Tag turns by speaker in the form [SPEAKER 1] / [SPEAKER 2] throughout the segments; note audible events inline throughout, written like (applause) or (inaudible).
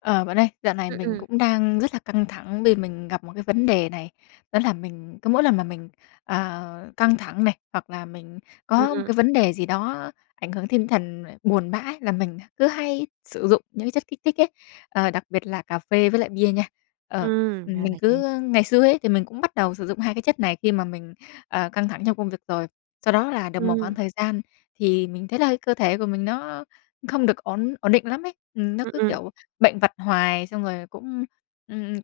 [SPEAKER 1] Ờ, bạn ơi, dạo này
[SPEAKER 2] Ừm,
[SPEAKER 1] mình
[SPEAKER 2] ừm.
[SPEAKER 1] cũng đang rất là căng thẳng vì mình gặp một cái vấn đề này, đó là mình cứ mỗi lần mà mình, ờ, căng thẳng này hoặc là mình
[SPEAKER 2] Ừm,
[SPEAKER 1] có một cái
[SPEAKER 2] ừm.
[SPEAKER 1] vấn đề gì đó ảnh hưởng tinh thần mà buồn bã là mình h cứ hay sử dụng những cái chất kích thích ấy, ờ, đặc biệt là cà phê với lại bia nha. Ờ,
[SPEAKER 2] Ừm,
[SPEAKER 1] ừm,
[SPEAKER 2] ra
[SPEAKER 1] mình
[SPEAKER 2] là vậy.
[SPEAKER 1] cứ ngày xưa ấy thì mình cũng bắt đầu sử dụng 2 cái chất này khi mà mình, ờ, căng thẳng trong công việc rồi, sau đó là được một khoảng
[SPEAKER 2] Ừm.
[SPEAKER 1] thời gian thì mình thấy là cơ thể của mình nó không được ổn ổn định lắm ấy. Ừm, nó
[SPEAKER 2] Ừm,
[SPEAKER 1] cứ,
[SPEAKER 2] ừm.
[SPEAKER 1] kiểu, bệnh vặt hoài, xong rồi cũng, ưm,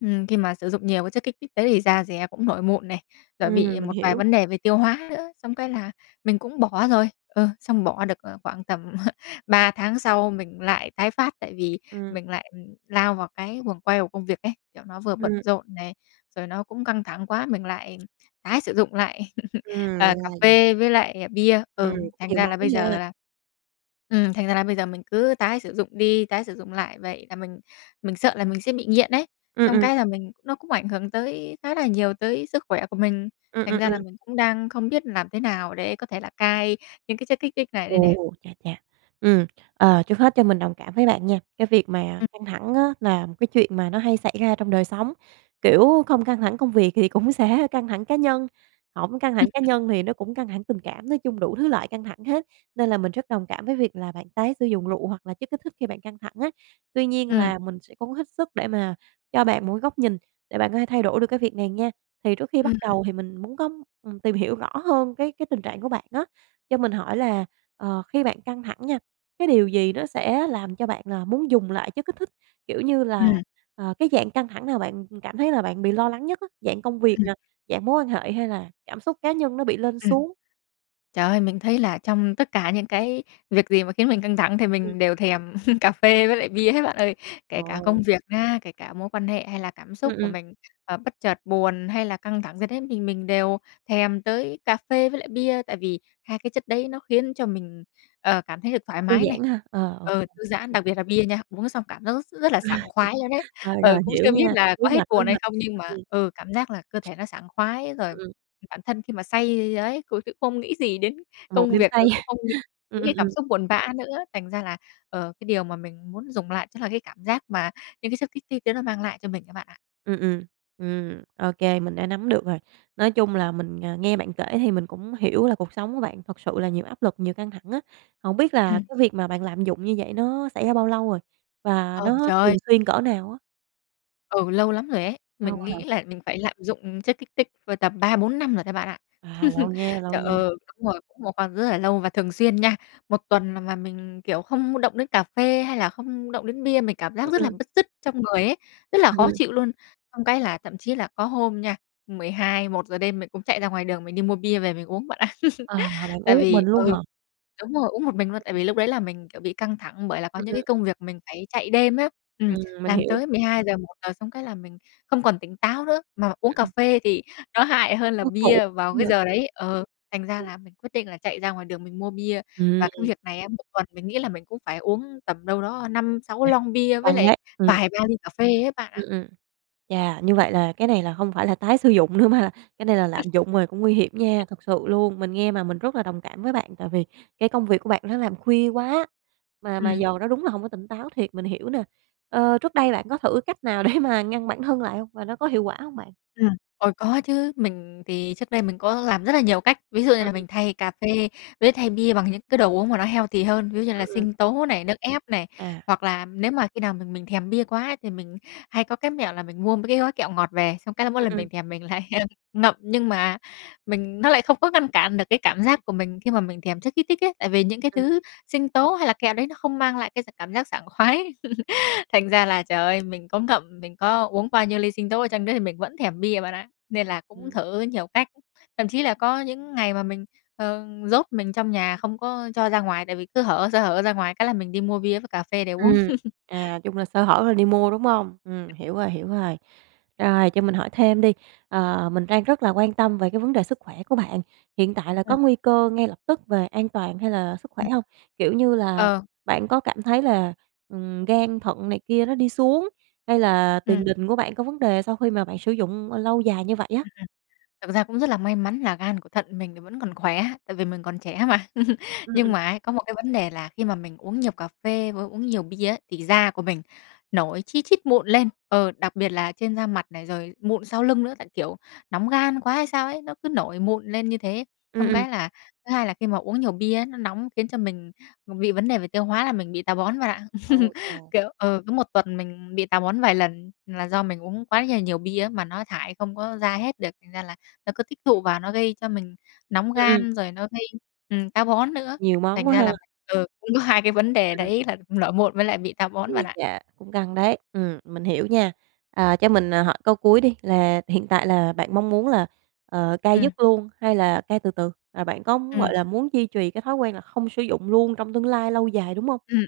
[SPEAKER 1] ừm, khi mà sử dụng nhiều cái chất kích thích đấy thì da dẻ cũng nổi mụn này, rồi
[SPEAKER 2] Ừm,
[SPEAKER 1] bị
[SPEAKER 2] mình
[SPEAKER 1] một vài
[SPEAKER 2] hiểu.
[SPEAKER 1] vấn đề về tiêu hóa nữa, xong cái là mình cũng bỏ rồi. Ừ, xong bỏ được, ờ, khoảng tầm (chuckles) 3 tháng sau mình lại tái phát tại vì
[SPEAKER 2] Ừm.
[SPEAKER 1] mình lại, ừm, lao vào cái guồng quay của công việc ấy, kiểu, nó vừa bận
[SPEAKER 2] Ừm.
[SPEAKER 1] rộn này, rồi nó cũng căng thẳng quá, mình lại tái sử dụng lại, (chuckles)
[SPEAKER 2] Ừm, ra
[SPEAKER 1] ờ, cà
[SPEAKER 2] là vậy.
[SPEAKER 1] phê với lại bia.
[SPEAKER 2] Ừm,
[SPEAKER 1] Ừm,
[SPEAKER 2] cũng
[SPEAKER 1] thành
[SPEAKER 2] nhiều
[SPEAKER 1] ra là
[SPEAKER 2] món
[SPEAKER 1] bây
[SPEAKER 2] nha.
[SPEAKER 1] giờ là ừm, thành ra là bây giờ mình cứ tái sử dụng đi, tái sử dụng lại vậy, là mình mình sợ là mình sẽ bị nghiện ấy,
[SPEAKER 2] Ừm,
[SPEAKER 1] xong
[SPEAKER 2] ừm.
[SPEAKER 1] cái là mình nó cũng ảnh hưởng tới khá là nhiều tới sức khỏe của mình,
[SPEAKER 2] Ừm,
[SPEAKER 1] thành
[SPEAKER 2] ừm,
[SPEAKER 1] ra
[SPEAKER 2] ừm.
[SPEAKER 1] là mình cũng đang không biết làm thế nào để có thể là cai những cái chất kích thích này đây nè.
[SPEAKER 2] Ồ, chà chà, ừm, ờ, trước hết cho mình đồng cảm với bạn nha, cái việc mà
[SPEAKER 1] Ừm.
[SPEAKER 2] căng thẳng á, là một cái chuyện mà nó hay xảy ra trong đời sống. Kiểu, không căng thẳng công việc thì cũng sẽ căng thẳng cá nhân, hổng căng thẳng cá
[SPEAKER 1] (chuckles)
[SPEAKER 2] nhân thì nó cũng căng thẳng tình cảm, nói chung đủ thứ loại căng thẳng hết, nên là mình rất đồng cảm với việc là bạn tái sử dụng rượu hoặc là chất kích thích khi bạn căng thẳng á. Tuy nhiên
[SPEAKER 1] Ừm.
[SPEAKER 2] là mình sẽ cố hết sức để mà cho bạn một cái góc nhìn để bạn có thể thay đổi được cái việc này nha. Thì trước khi bắt
[SPEAKER 1] Ừm.
[SPEAKER 2] đầu thì mình muốn có, ừm, tìm hiểu rõ hơn cái cái tình trạng của bạn á, cho mình hỏi là, ờ, khi bạn căng thẳng nha, cái điều gì nó sẽ làm cho bạn là muốn dùng lại chất kích thích? Kiểu như là,
[SPEAKER 1] Ừm.
[SPEAKER 2] à, cái dạng căng thẳng nào bạn, ừm, cảm thấy là bạn bị lo lắng nhất á, dạng công việc
[SPEAKER 1] Ừm.
[SPEAKER 2] nè, dạng mối quan hệ hay là cảm xúc cá nhân nó bị lên
[SPEAKER 1] Ừm.
[SPEAKER 2] xuống?
[SPEAKER 1] Trời ơi, mình thấy là trong tất cả những cái việc gì mà khiến mình căng thẳng thì
[SPEAKER 2] Ừm.
[SPEAKER 1] mình đều thèm (chuckles) cà phê với lại bia hết bạn ơi, kể cả công
[SPEAKER 2] Ồ.
[SPEAKER 1] việc nhá, kể cả mối quan hệ hay là cảm xúc
[SPEAKER 2] Ừm,
[SPEAKER 1] của
[SPEAKER 2] ừm.
[SPEAKER 1] mình, ờ, bất chợt buồn hay là căng thẳng gì đấy mình mình đều thèm tới cà phê với lại bia. Tại vì 2 cái chất đấy nó khiến cho mình, ờ, cảm thấy được thoải
[SPEAKER 2] Thư
[SPEAKER 1] mái này,
[SPEAKER 2] giãn ha, ờ, OK,
[SPEAKER 1] ờ,
[SPEAKER 2] ừm,
[SPEAKER 1] thư giãn,
[SPEAKER 2] ừm.
[SPEAKER 1] đặc biệt là bia nha, uống xong cảm giác rất rất là sảng khoái luôn đấy,
[SPEAKER 2] (chuckles) Rồi,
[SPEAKER 1] ờ,
[SPEAKER 2] rồi,
[SPEAKER 1] cũng
[SPEAKER 2] hiểu
[SPEAKER 1] chưa biết
[SPEAKER 2] nha,
[SPEAKER 1] là
[SPEAKER 2] lúa
[SPEAKER 1] có hết
[SPEAKER 2] mạch, lúa
[SPEAKER 1] buồn hay
[SPEAKER 2] mạch.
[SPEAKER 1] không nhưng mà
[SPEAKER 2] Ừm.
[SPEAKER 1] ừ, cảm giác là cơ thể nó sảng khoái rồi,
[SPEAKER 2] Ừm,
[SPEAKER 1] ừm,
[SPEAKER 2] ừm.
[SPEAKER 1] bản thân khi mà say ấy cũng không nghĩ gì đến
[SPEAKER 2] Một
[SPEAKER 1] công
[SPEAKER 2] đêm
[SPEAKER 1] việc
[SPEAKER 2] say.
[SPEAKER 1] rồi cũng
[SPEAKER 2] (chuckles)
[SPEAKER 1] không nghĩ
[SPEAKER 2] Ừm,
[SPEAKER 1] những
[SPEAKER 2] ừm,
[SPEAKER 1] cái cảm
[SPEAKER 2] ừm.
[SPEAKER 1] xúc buồn bã nữa. Thành ra là, ờ, cái điều mà mình muốn dùng lại chắc là cái cảm giác mà những cái chất thích đấy nó mang lại cho mình ấy bạn ạ.
[SPEAKER 2] Ừm, ừm. Ừm, OK, mình đã nắm được rồi, nói chung là mình, à, nghe bạn kể thì mình cũng hiểu là cuộc sống của bạn thật sự là nhiều áp lực nhiều căng thẳng á. Hổng biết là
[SPEAKER 1] Ừm.
[SPEAKER 2] cái việc mà bạn lạm dụng như vậy nó xảy ra bao lâu rồi? Và
[SPEAKER 1] Ờ,
[SPEAKER 2] nó
[SPEAKER 1] trời ơi!
[SPEAKER 2] thường xuyên cỡ nào á?
[SPEAKER 1] Ừ, lâu lắm rồi ấy,
[SPEAKER 2] Lâu
[SPEAKER 1] mình
[SPEAKER 2] hả?
[SPEAKER 1] nghĩ là mình phải lạm dụng, ừm, chất kích thích vào tầm 3, 4 năm rồi đấy bạn ạ.
[SPEAKER 2] À, lâu nha,
[SPEAKER 1] (chuckles)
[SPEAKER 2] lâu
[SPEAKER 1] Trời
[SPEAKER 2] nha.
[SPEAKER 1] ơi, đúng rồi, một phần rất là lâu và thường xuyên nha, một tuần là mà mình, kiểu, không động đến cà phê hay là không động đến bia mình cảm giác
[SPEAKER 2] Ưm,
[SPEAKER 1] rất là
[SPEAKER 2] ừm.
[SPEAKER 1] bứt rứt trong người ấy, rất là khó
[SPEAKER 2] Ừm.
[SPEAKER 1] chịu luôn. Xong cái là thậm chí là có hôm nha, 12, 1:00 đêm mình cũng chạy ra ngoài đường mình đi mua bia về mình uống bạn ạ. (chuckles)
[SPEAKER 2] À, là bạn
[SPEAKER 1] Tại
[SPEAKER 2] uống một mình
[SPEAKER 1] vì
[SPEAKER 2] luôn
[SPEAKER 1] ừ,
[SPEAKER 2] hả?
[SPEAKER 1] đúng rồi, uống một mình luôn, tại
[SPEAKER 2] Ừm.
[SPEAKER 1] vì lúc đấy là mình, kiểu, bị căng thẳng bởi là có
[SPEAKER 2] Ừm,
[SPEAKER 1] những cái
[SPEAKER 2] ừm.
[SPEAKER 1] công việc mình phải chạy đêm á, ừm,
[SPEAKER 2] Ừm, mình
[SPEAKER 1] làm
[SPEAKER 2] hiểu.
[SPEAKER 1] tới 12:00, 1:00 xong cái là mình không còn tỉnh táo nữa, mà uống cà
[SPEAKER 2] Ừm.
[SPEAKER 1] phê thì nó hại hơn là
[SPEAKER 2] Ôi, khổ
[SPEAKER 1] bia vào cái
[SPEAKER 2] vậy.
[SPEAKER 1] giờ đấy. Ờ, thành ra
[SPEAKER 2] Ừm.
[SPEAKER 1] là mình quyết định là chạy ra ngoài đường mình mua bia. Và cái
[SPEAKER 2] Ừm.
[SPEAKER 1] việc này á, một tuần mình nghĩ là mình cũng phải uống tầm đâu đó 5, 6
[SPEAKER 2] Chà,
[SPEAKER 1] lon bia với
[SPEAKER 2] căng
[SPEAKER 1] lại
[SPEAKER 2] đấy, ừm.
[SPEAKER 1] vài ba ly cà phê ấy bạn ạ.
[SPEAKER 2] Ừm, ừm, chà, như vậy là cái này là không phải là tái sử dụng nữa mà là cái này là lạm dụng rồi cũng nguy hiểm nha,
[SPEAKER 1] (chuckles)
[SPEAKER 2] thực sự luôn. Mình nghe mà mình rất là đồng cảm với bạn, tại vì cái công việc của bạn nó làm khuya quá, mà mà
[SPEAKER 1] Ừm.
[SPEAKER 2] giờ nó đúng là hông có tỉnh táo thiệt, mình hiểu nè. Ơ, trước đây bạn có thử cách nào để mà ngăn bản thân lại hông? Và nó có hiệu quả hông bạn?
[SPEAKER 1] Ừm, ôi, có chứ. Mình thì trước đây mình có làm rất là nhiều cách, ví dụ như
[SPEAKER 2] Ừ,
[SPEAKER 1] là
[SPEAKER 2] ừm.
[SPEAKER 1] mình thay cà phê với thay bia bằng những cái đồ uống mà nó healthy hơn, ví dụ như là
[SPEAKER 2] Ừm, ừm.
[SPEAKER 1] sinh tố này, nước ép này.
[SPEAKER 2] À.
[SPEAKER 1] Hoặc là nếu mà khi nào mà mình thèm bia quá ấy, thì mình hay có cái mẹo là mình mua mấy cái gói kẹo ngọt về, xong cái là mỗi
[SPEAKER 2] Ừm,
[SPEAKER 1] lần
[SPEAKER 2] ừm.
[SPEAKER 1] mình thèm mình lại, ơ, ngậm. Nhưng mà mình nó lại không có ngăn cản được cái cảm giác của mình khi mà mình thèm chất kích thích ấy, tại vì những cái
[SPEAKER 2] Ừm.
[SPEAKER 1] thứ sinh tố hay là kẹo đấy nó không mang lại cái s cảm giác sảng khoái. (laughs) Thành ra là, trời ơi, mình có ngậm, mình có uống bao nhiêu ly sinh tố chăng nữa thì mình vẫn thèm bia bạn ạ, nên là cũng
[SPEAKER 2] Ừm.
[SPEAKER 1] thử nhiều cách, thậm chí là có những ngày mà mình, ờ, ừm, nhốt mình trong nhà không có cho ra ngoài, tại vì cứ hở sơ hở ra ngoài cái là mình đi mua bia với cà phê để uống.
[SPEAKER 2] Ừm,
[SPEAKER 1] (chuckles)
[SPEAKER 2] à, chung là sơ hở là đi mua, đúng hông? Ừm, hiểu rồi, hiểu rồi. Rồi, cho mình hỏi thêm đi, ờ, mình đang rất là quan tâm về cái vấn đề sức khỏe của bạn, hiện tại là
[SPEAKER 1] Ừm.
[SPEAKER 2] có nguy cơ ngay lập tức về an toàn hay là sức
[SPEAKER 1] Ừm.
[SPEAKER 2] khỏe hông? Kiểu như là,
[SPEAKER 1] Ờ.
[SPEAKER 2] bạn có cảm thấy là, ừm, gan thận này kia nó đi xuống hay là tiền
[SPEAKER 1] Ừm.
[SPEAKER 2] đình của bạn có vấn đề sau khi mà bạn sử dụng, ờ, lâu dài như vậy
[SPEAKER 1] Ừm,
[SPEAKER 2] á?
[SPEAKER 1] ừm, thực ra cũng rất là may mắn là gan của thận mình thì vẫn còn khỏe, tại vì mình còn trẻ mà. (chuckles)
[SPEAKER 2] Ừm,
[SPEAKER 1] Nhưng
[SPEAKER 2] ừm.
[SPEAKER 1] mà ấy, có một cái vấn đề là khi mà mình uống nhiều cà phê với uống nhiều bia á, thì da của mình nổi chi chít mụn lên, ờ, đặc biệt là trên da mặt này rồi mụn sau lưng nữa, tại, kiểu, nóng gan quá hay sao ấy, nó cứ nổi mụn lên như thế.
[SPEAKER 2] Ừm,
[SPEAKER 1] Xong
[SPEAKER 2] ừm.
[SPEAKER 1] cái là, thứ hai là khi mà uống nhiều bia á, nó nóng khiến cho mình b bị vấn đề về tiêu hóa là mình bị táo bón bạn ạ. (chuckles)
[SPEAKER 2] OK.
[SPEAKER 1] Kiểu ừ, cứ 1 tuần mình bị táo bón vài lần là do mình uống quá nhà nhiều bia á, mà nó thải không có ra hết được, thành ra là nó cứ tích tụ vào nó gây cho mình nóng
[SPEAKER 2] Ừm, ừm.
[SPEAKER 1] gan rồi nó gây, ừm, táo bón nữa.
[SPEAKER 2] Nhiều món
[SPEAKER 1] Thành
[SPEAKER 2] quá
[SPEAKER 1] ra
[SPEAKER 2] ha.
[SPEAKER 1] là ừ, cũng có 2 cái vấn đề
[SPEAKER 2] Ừm.
[SPEAKER 1] đấy, là nổi mụn với lại bị táo bón bạn
[SPEAKER 2] Ui
[SPEAKER 1] ạ.
[SPEAKER 2] chà, cũng căng đấy, ừm, mình hiểu nha. À, cho mình, à, hỏi câu cuối đi là hiện tại là bạn mong muốn là, ờ, cai
[SPEAKER 1] Ừm.
[SPEAKER 2] dứt luôn hay là cai từ từ? Là bạn có muốn, gọi
[SPEAKER 1] Ừm.
[SPEAKER 2] là, muốn duy trì cái thói quen là không sử dụng luôn trong tương lai lâu dài, đúng hông?
[SPEAKER 1] Ừm, ừm.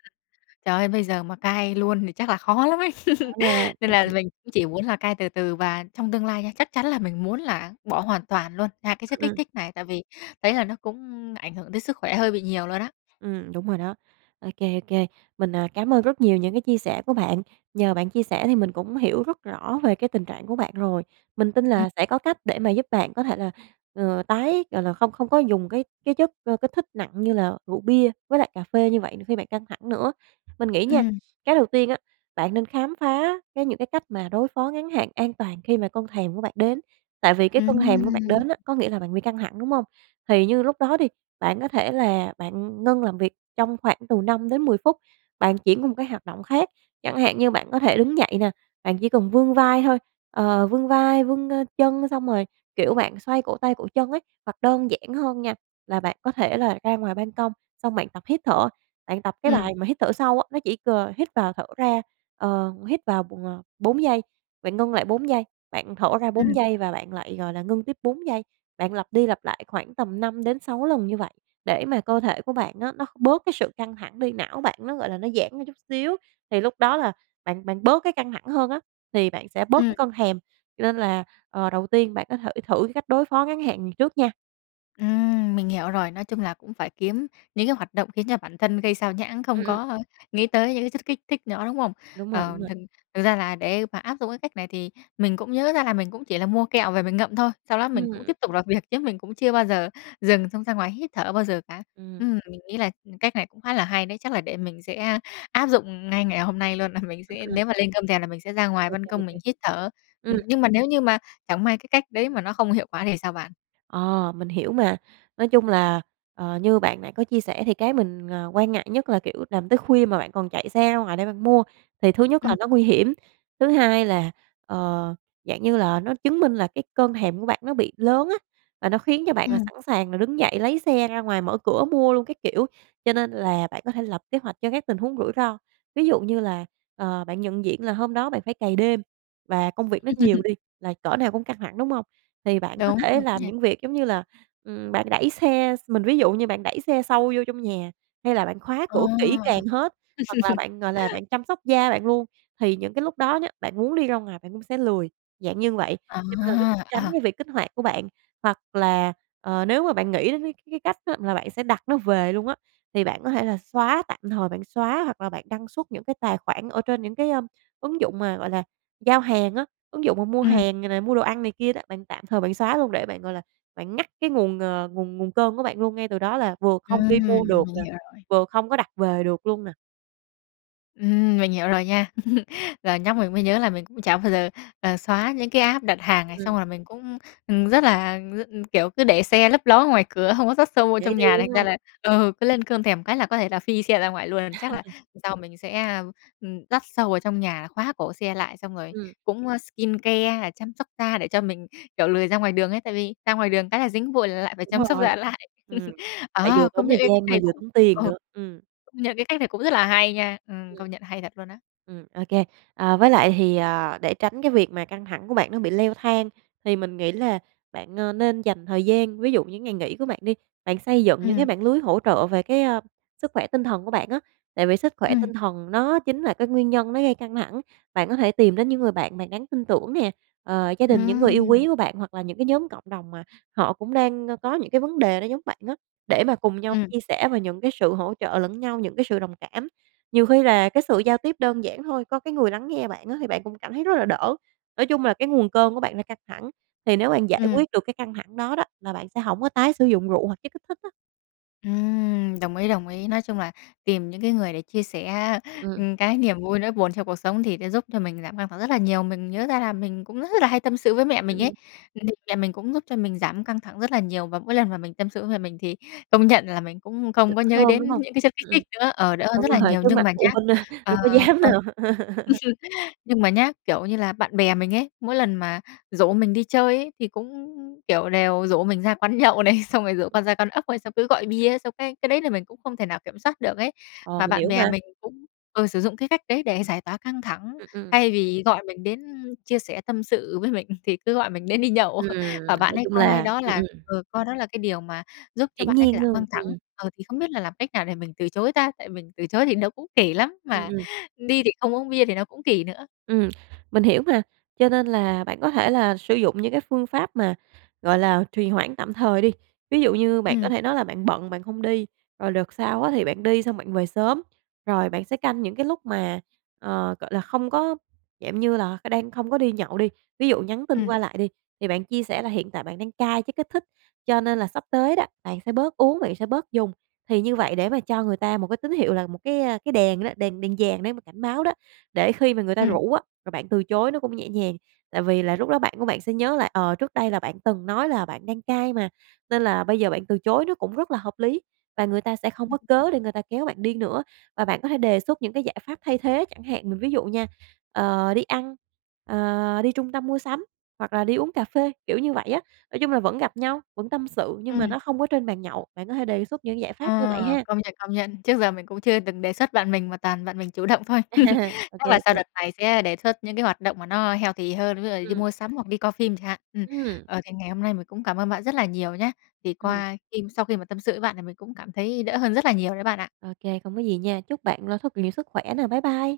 [SPEAKER 1] Trời ơi, bây giờ mà cai luôn thì chắc là khó lắm ấy,
[SPEAKER 2] Khó
[SPEAKER 1] (chuckles)
[SPEAKER 2] nha.
[SPEAKER 1] nên
[SPEAKER 2] Ờ,
[SPEAKER 1] là
[SPEAKER 2] ừm.
[SPEAKER 1] mình cũng chỉ uống là cai từ từ và trong tương lai nha, chắc chắn là mình muốn là bỏ hoàn toàn luôn, xa cái chất kích
[SPEAKER 2] Ừm.
[SPEAKER 1] thích này, tại vì thấy là nó cũng ảnh hưởng tới sức khỏe hơi bị nhiều luôn á.
[SPEAKER 2] Ừm, đúng rồi đó. OK, OK. Mình, à, cám ơn rất nhiều những cái chia sẻ của bạn, nhờ bạn chia sẻ thì mình cũng hiểu rất rõ về cái tình trạng của bạn rồi. Mình tin
[SPEAKER 1] Ừm.
[SPEAKER 2] là sẽ có cách để mà giúp bạn có thể là, ờ, tái gọi là, không không có dùng cái cái chất, ơ, kích thích nặng như là rượu bia với lại cà phê như vậy khi bạn căng thẳng nữa. Mình nghĩ nha,
[SPEAKER 1] Ừm.
[SPEAKER 2] cái đầu tiên á, bạn nên khám phá, cái, những cái cách mà đối phó ngắn hạn an toàn khi mà cơn thèm của bạn đến, tại vì cái cơn thèm của bạn
[SPEAKER 1] Ừm.
[SPEAKER 2] đến á, có nghĩa là bạn bị căng thẳng, đúng hông? Thì như lúc đó đi, bạn có thể là bạn ngưng làm việc trong khoảng từ 5-10 phút, bạn chuyển qua một cái hoạt động khác, chẳng hạn như bạn có thể đứng dậy nè, bạn chỉ cần vươn vai thôi, ờ, vươn vai, vươn, ơ, chân xong rồi, kiểu, bạn xoay cổ tay, cổ chân ấy. Hoặc đơn giản hơn nha, là bạn có thể là ra ngoài ban công xong bạn tập hít thở, bạn tập cái
[SPEAKER 1] Ừm.
[SPEAKER 2] bài mà hít thở sâu á. Nó chỉ c hít vào thở ra, ờ, hít vào bụng, ờ, 4 giây, bạn ngưng lại 4 giây, bạn thở ra 4
[SPEAKER 1] Ừm.
[SPEAKER 2] giây và bạn lại, gọi là, ngưng tiếp 4 giây. Bạn lặp đi lặp lại khoảng tầm 5-6 lần như vậy, để mà cơ thể của bạn á, nó bớt cái sự căng thẳng đi, não bạn nó, gọi là, nó giãn ra chút xíu, thì lúc đó là bạn bạn bớt cái căng thẳng hơn á, thì bạn sẽ bớt
[SPEAKER 1] Ừm.
[SPEAKER 2] cái cơn thèm. Cho nên là, ờ, đầu tiên bạn có thể thử cái cách đối phó ngắn hạn này trước nha.
[SPEAKER 1] Ừm, mình hiểu rồi, nói chung là cũng phải kiếm những cái hoạt động khiến cho bản thân gây xao nhãng, không
[SPEAKER 2] Ừm, ừm.
[SPEAKER 1] có nghĩ tới những cái chất kích thích nữa, đúng không?
[SPEAKER 2] Đúng rồi, đúng
[SPEAKER 1] Ờ,
[SPEAKER 2] rồi.
[SPEAKER 1] thực thực ra là để mà áp dụng cái cách này, thì mình cũng nhớ ra là mình cũng chỉ là mua kẹo về mình ngậm thôi, sau đó mình cũng
[SPEAKER 2] Ừm.
[SPEAKER 1] tiếp tục làm việc chứ mình cũng chưa bao giờ dừng xong ra ngoài hít thở bao giờ cả.
[SPEAKER 2] Ừm.
[SPEAKER 1] Ừm, mình nghĩ là, ừm, cách này cũng khá là hay đấy, chắc là để mình sẽ áp dụng ngay ngày hôm nay luôn, là mình sẽ
[SPEAKER 2] Ừm.
[SPEAKER 1] nếu mà lên cơn thèm, là mình sẽ ra ngoài
[SPEAKER 2] Ô
[SPEAKER 1] ban
[SPEAKER 2] kê, ô
[SPEAKER 1] công
[SPEAKER 2] kê.
[SPEAKER 1] mình hít thở. Ừm,
[SPEAKER 2] Ừm.
[SPEAKER 1] nhưng mà nếu như mà chẳng may cái cách đấy mà nó không hiệu quả thì sao bạn?
[SPEAKER 2] Ờ, mình hiểu mà. Nói chung là, ờ, như bạn nãy có chia sẻ, thì cái mình, ờ, quan ngại nhất là, kiểu, làm tới khuya mà bạn còn chạy xe ra ngoài đấy bạn mua, thì thứ nhất là
[SPEAKER 1] Ừm.
[SPEAKER 2] nó nguy hiểm. Thứ hai là, ờ, dạng như là, nó chứng minh là cái cơn thèm của bạn nó bị lớn á, và nó khiến cho bạn là
[SPEAKER 1] Ừm.
[SPEAKER 2] sẵn sàng là đứng dậy, lấy xe ra ngoài mở cửa mua luôn các kiểu. Cho nên là bạn có thể lập kế hoạch cho các tình huống rủi ro, ví dụ như là, ờ, bạn nhận diện là hôm đó bạn phải cày đêm, và công việc nó nhiều
[SPEAKER 1] (laughs)
[SPEAKER 2] đi, là cỡ nào cũng căng thẳng, đúng hông? Thì bạn có
[SPEAKER 1] Đúng,
[SPEAKER 2] thể
[SPEAKER 1] đúng
[SPEAKER 2] làm
[SPEAKER 1] nha.
[SPEAKER 2] những việc, giống như là, ừm, bạn đẩy xe x mình ví dụ như bạn đẩy xe sâu vô trong nhà, hay là bạn khóa
[SPEAKER 1] Ồ!
[SPEAKER 2] cửa kỹ càng hết, hoặc là
[SPEAKER 1] (laughs)
[SPEAKER 2] bạn, gọi là, bạn chăm sóc da bạn luôn. Thì những cái lúc đó nhá, bạn muốn đi ra ngoài bạn cũng sẽ lười, dạng như vậy,
[SPEAKER 1] À,
[SPEAKER 2] cho nên nó cũng tránh
[SPEAKER 1] à.
[SPEAKER 2] cái việc kích hoạt của bạn. Hoặc là, ờ, nếu mà bạn nghĩ đến cái cái cách đó là bạn sẽ đặt nó về luôn á, thì bạn có thể là xóa tạm thời bạn xóa, hoặc là bạn đăng xuất những cái tài khoản ở trên những cái, ờm, ứng dụng mà, gọi là, giao hàng á, ứng dụng mà mua
[SPEAKER 1] Ừm.
[SPEAKER 2] hàng này nè, mua đồ ăn này kia đó, bạn tạm thời bạn xóa luôn. Để bạn, gọi là, bạn ngắt cái nguồn, ờ, nguồn nguồn cơn của bạn luôn ngay từ đó, là vừa không
[SPEAKER 1] Ừm,
[SPEAKER 2] đi mua được
[SPEAKER 1] mình
[SPEAKER 2] nè,
[SPEAKER 1] hiểu rồi.
[SPEAKER 2] vừa không có đặt về được luôn nè.
[SPEAKER 1] Ừm, mình hiểu rồi nha. (chuckles) Giờ nhắc mình mới nhớ là mình cũng chả bao giờ, ờ, xóa những cái app đặt hàng này. Xong
[SPEAKER 2] Ừm.
[SPEAKER 1] rồi mình cũng, ừm, rất là r ừm, kiểu, cứ để xe lấp ló ngoài cửa, hông có dắt sâu vô
[SPEAKER 2] Dễ
[SPEAKER 1] trong
[SPEAKER 2] đi,
[SPEAKER 1] nhà, thành
[SPEAKER 2] đúng
[SPEAKER 1] ra
[SPEAKER 2] hông?
[SPEAKER 1] là ừ, cứ lên cơn thèm cái là có thể là phi xe ra ngoài luôn. Chắc là
[SPEAKER 2] (chuckles)
[SPEAKER 1] sau mình sẽ, ơm, ừm, dắt sâu vào trong nhà là khóa cổ xe lại, xong rồi
[SPEAKER 2] Ừm.
[SPEAKER 1] cũng, ơ, skincare hay là chăm sóc da để cho mình, kiểu, lười ra ngoài đường ấy, tại vì ra ngoài đường cái là dính bụi lại phải
[SPEAKER 2] Đúng
[SPEAKER 1] chăm sóc
[SPEAKER 2] rồi.
[SPEAKER 1] da lại.
[SPEAKER 2] Ừm.
[SPEAKER 1] (chuckles)
[SPEAKER 2] Lại vừa
[SPEAKER 1] Ờ, công
[SPEAKER 2] tốn
[SPEAKER 1] nhận,
[SPEAKER 2] thời
[SPEAKER 1] ê, cách
[SPEAKER 2] gian mà
[SPEAKER 1] này
[SPEAKER 2] vừa
[SPEAKER 1] cũng
[SPEAKER 2] tốn tiền
[SPEAKER 1] ờ,
[SPEAKER 2] nữa, ừm.
[SPEAKER 1] công nhận cái cách này cũng rất là hay nha, ừm,
[SPEAKER 2] Ừm.
[SPEAKER 1] công nhận hay thật luôn á.
[SPEAKER 2] Ừm, okay. À, với lại thì, à, để tránh cái việc mà căng thẳng của bạn nó bị leo thang thì mình nghĩ là bạn, ơ, nên dành thời gian, ví dụ những ngày nghỉ của bạn đi, bạn xây dựng những cái
[SPEAKER 1] Ừm.
[SPEAKER 2] mạng lưới hỗ trợ về cái, a, sức khỏe tinh thần của bạn á, tại vì sức khỏe
[SPEAKER 1] Ừm.
[SPEAKER 2] tinh thần nó chính là cái nguyên nhân nó gây căng thẳng. Bạn có thể tìm đến những người bạn bạn đáng tin tưởng nè, ờ, gia đình, những người yêu
[SPEAKER 1] Ừm.
[SPEAKER 2] quý của bạn hoặc là những cái nhóm cộng đồng mà họ cũng đang, ơ, có những cái vấn đề đó giống bạn á, để mà cùng nhau
[SPEAKER 1] Ừm.
[SPEAKER 2] chia sẻ về những cái sự hỗ trợ lẫn nhau, những cái sự đồng cảm. Nhiều khi là cái sự giao tiếp đơn giản thôi, có cái người lắng nghe bạn á thì bạn cũng cảm thấy rất là đỡ. Nói chung là cái nguồn cơn của bạn là căng thẳng, thì nếu bạn giải
[SPEAKER 1] Ừm.
[SPEAKER 2] quyết được cái căng thẳng đó đó, là bạn sẽ hổng có tái sử dụng rượu hoặc chất kích thích á.
[SPEAKER 1] Ừm, đồng ý, đồng ý. Nói chung là tìm những cái người để chia sẻ á,
[SPEAKER 2] Ừm.
[SPEAKER 1] ừm, cái niềm vui nỗi buồn trong cuộc sống thì sẽ giúp cho mình giảm căng thẳng rất là nhiều. Mình nhớ ra là mình cũng rất rất là hay tâm sự với mẹ
[SPEAKER 2] Ừm,
[SPEAKER 1] mình ấy,
[SPEAKER 2] ừm.
[SPEAKER 1] (unintelligible) mẹ mình cũng giúp cho mình giảm căng thẳng rất là nhiều và mỗi lần mà mình tâm sự với mẹ mình thì công nhận là mình cũng không
[SPEAKER 2] Đỡ
[SPEAKER 1] có nhớ
[SPEAKER 2] hơn, đúng
[SPEAKER 1] đến
[SPEAKER 2] hông?
[SPEAKER 1] những cái chất kích
[SPEAKER 2] Ừm,
[SPEAKER 1] thích
[SPEAKER 2] ừm.
[SPEAKER 1] nữa, ờ, đỡ hơn rất là
[SPEAKER 2] Đúng rồi,
[SPEAKER 1] nhiều.
[SPEAKER 2] trước
[SPEAKER 1] Nhưng
[SPEAKER 2] mặt
[SPEAKER 1] mà nhá
[SPEAKER 2] phụ huynh, a,
[SPEAKER 1] ờ,
[SPEAKER 2] đâu có dám
[SPEAKER 1] ơ,
[SPEAKER 2] đâu. (giggles)
[SPEAKER 1] (chuckles) nhưng mà nhá, kiểu như là, bạn bè mình ấy, mỗi lần mà rủ mình đi chơi ấy, thì cũng, kiểu, đều rủ mình ra quán nhậu này, xong rồi rủ qua ra quán ốc ấy, xong cứ gọi bia, xong cái cái đấy là mình cũng không thể nào kiểm soát được ấy.
[SPEAKER 2] Ờ,
[SPEAKER 1] Mà
[SPEAKER 2] mình
[SPEAKER 1] bạn
[SPEAKER 2] hiểu
[SPEAKER 1] bè
[SPEAKER 2] mà.
[SPEAKER 1] mình cũng ờ, sử dụng cái cách đấy để giải tỏa căng thẳng
[SPEAKER 2] Ừm, ừm.
[SPEAKER 1] thay vì gọi mình đến chia sẻ tâm sự với mình thì cứ gọi mình đến đi nhậu
[SPEAKER 2] Ừm,
[SPEAKER 1] (chuckles) và bạn
[SPEAKER 2] nói
[SPEAKER 1] ấy
[SPEAKER 2] chung
[SPEAKER 1] coi
[SPEAKER 2] là
[SPEAKER 1] đó
[SPEAKER 2] ừm,
[SPEAKER 1] là
[SPEAKER 2] ừm.
[SPEAKER 1] ừ, coi đó là cái điều mà giúp cho
[SPEAKER 2] Hiển
[SPEAKER 1] bạn ấy, kiểu,
[SPEAKER 2] nhiên
[SPEAKER 1] giảm
[SPEAKER 2] luôn,
[SPEAKER 1] căng thẳng,
[SPEAKER 2] ừm.
[SPEAKER 1] ờ, thì không biết là làm cách nào để mình từ chối ta, tại mình từ chối thì nó cũng kỳ lắm
[SPEAKER 2] Ừm,
[SPEAKER 1] mà
[SPEAKER 2] ừm.
[SPEAKER 1] đi thì không uống bia thì nó cũng kỳ nữa.
[SPEAKER 2] Ừm, mình hiểu mà, cho nên là bạn có thể là sử dụng những cái phương pháp mà, gọi là, trì hoãn tạm thời đi. Ví dụ như bạn có
[SPEAKER 1] Ừm.
[SPEAKER 2] thể nói là bạn bận bạn không đi, rồi đợt sau á, thì bạn đi xong bạn về sớm, rồi bạn sẽ canh những cái lúc mà, ờ, gọi là, không có dạng như là c đang không có đi nhậu đi, ví dụ nhắn tin
[SPEAKER 1] Ừm.
[SPEAKER 2] qua lại đi thì bạn chia sẻ là hiện tại bạn đang cai chất kích thích cho nên là sắp tới đó bạn sẽ bớt uống, bạn sẽ bớt dùng. Thì như vậy để mà cho người ta một cái tín hiệu là một cái, a,cái đèn đó, đèn đèn vàng để mà cảnh báo đó để khi mà người ta
[SPEAKER 1] Ừm.
[SPEAKER 2] rủ á, và bạn từ chối nó cũng nhẹ nhàng. Tại vì là, lúc đó bạn của bạn sẽ nhớ là, ờ, trước đây là bạn từng nói là bạn đang cai mà nên là bây giờ bạn từ chối nó cũng rất là hợp lý và người ta sẽ không
[SPEAKER 1] Ừm
[SPEAKER 2] có cớ
[SPEAKER 1] (unintelligible)
[SPEAKER 2] để người ta kéo bạn đi nữa và bạn có thể đề xuất những cái giải pháp thay thế chẳng hạn. Mình ví dụ nha, ờ, đi ăn, ờ, đi trung tâm mua sắm hoặc là đi uống cà phê, kiểu, như vậy á. Nói chung là vẫn gặp nhau, vẫn tâm sự nhưng mà
[SPEAKER 1] Ừm.
[SPEAKER 2] nó không có trên bàn nhậu, bạn có thể đề xuất những giải pháp như vậy
[SPEAKER 1] Ờ,
[SPEAKER 2] ha.
[SPEAKER 1] công nhận, công nhận. Trước giờ mình cũng chưa từng đề xuất bạn mình mà toàn bạn mình chủ động thôi. (chuckles)
[SPEAKER 2] (laughs) Ô
[SPEAKER 1] Chắc
[SPEAKER 2] kê,
[SPEAKER 1] là
[SPEAKER 2] ô
[SPEAKER 1] sau
[SPEAKER 2] kê.
[SPEAKER 1] đợt này sẽ đề xuất những cái hoạt động mà nó healthy hơn, ví dụ đi
[SPEAKER 2] Ừm.
[SPEAKER 1] mua sắm hoặc đi coi phim chẳng hạn. Ừm,
[SPEAKER 2] Ừm.
[SPEAKER 1] ờ, thì ngày hôm nay mình cũng cảm ơn bạn rất là nhiều nhá. Thì
[SPEAKER 2] Ừm.
[SPEAKER 1] qua khiêm sau khi mà tâm sự với bạn thì mình cũng cảm thấy đỡ hơn rất là nhiều đấy bạn ạ.
[SPEAKER 2] Ô kê, không có gì nha. Chúc bạn (unintelligible) thật nhiều sức khỏe nè. Bye bye.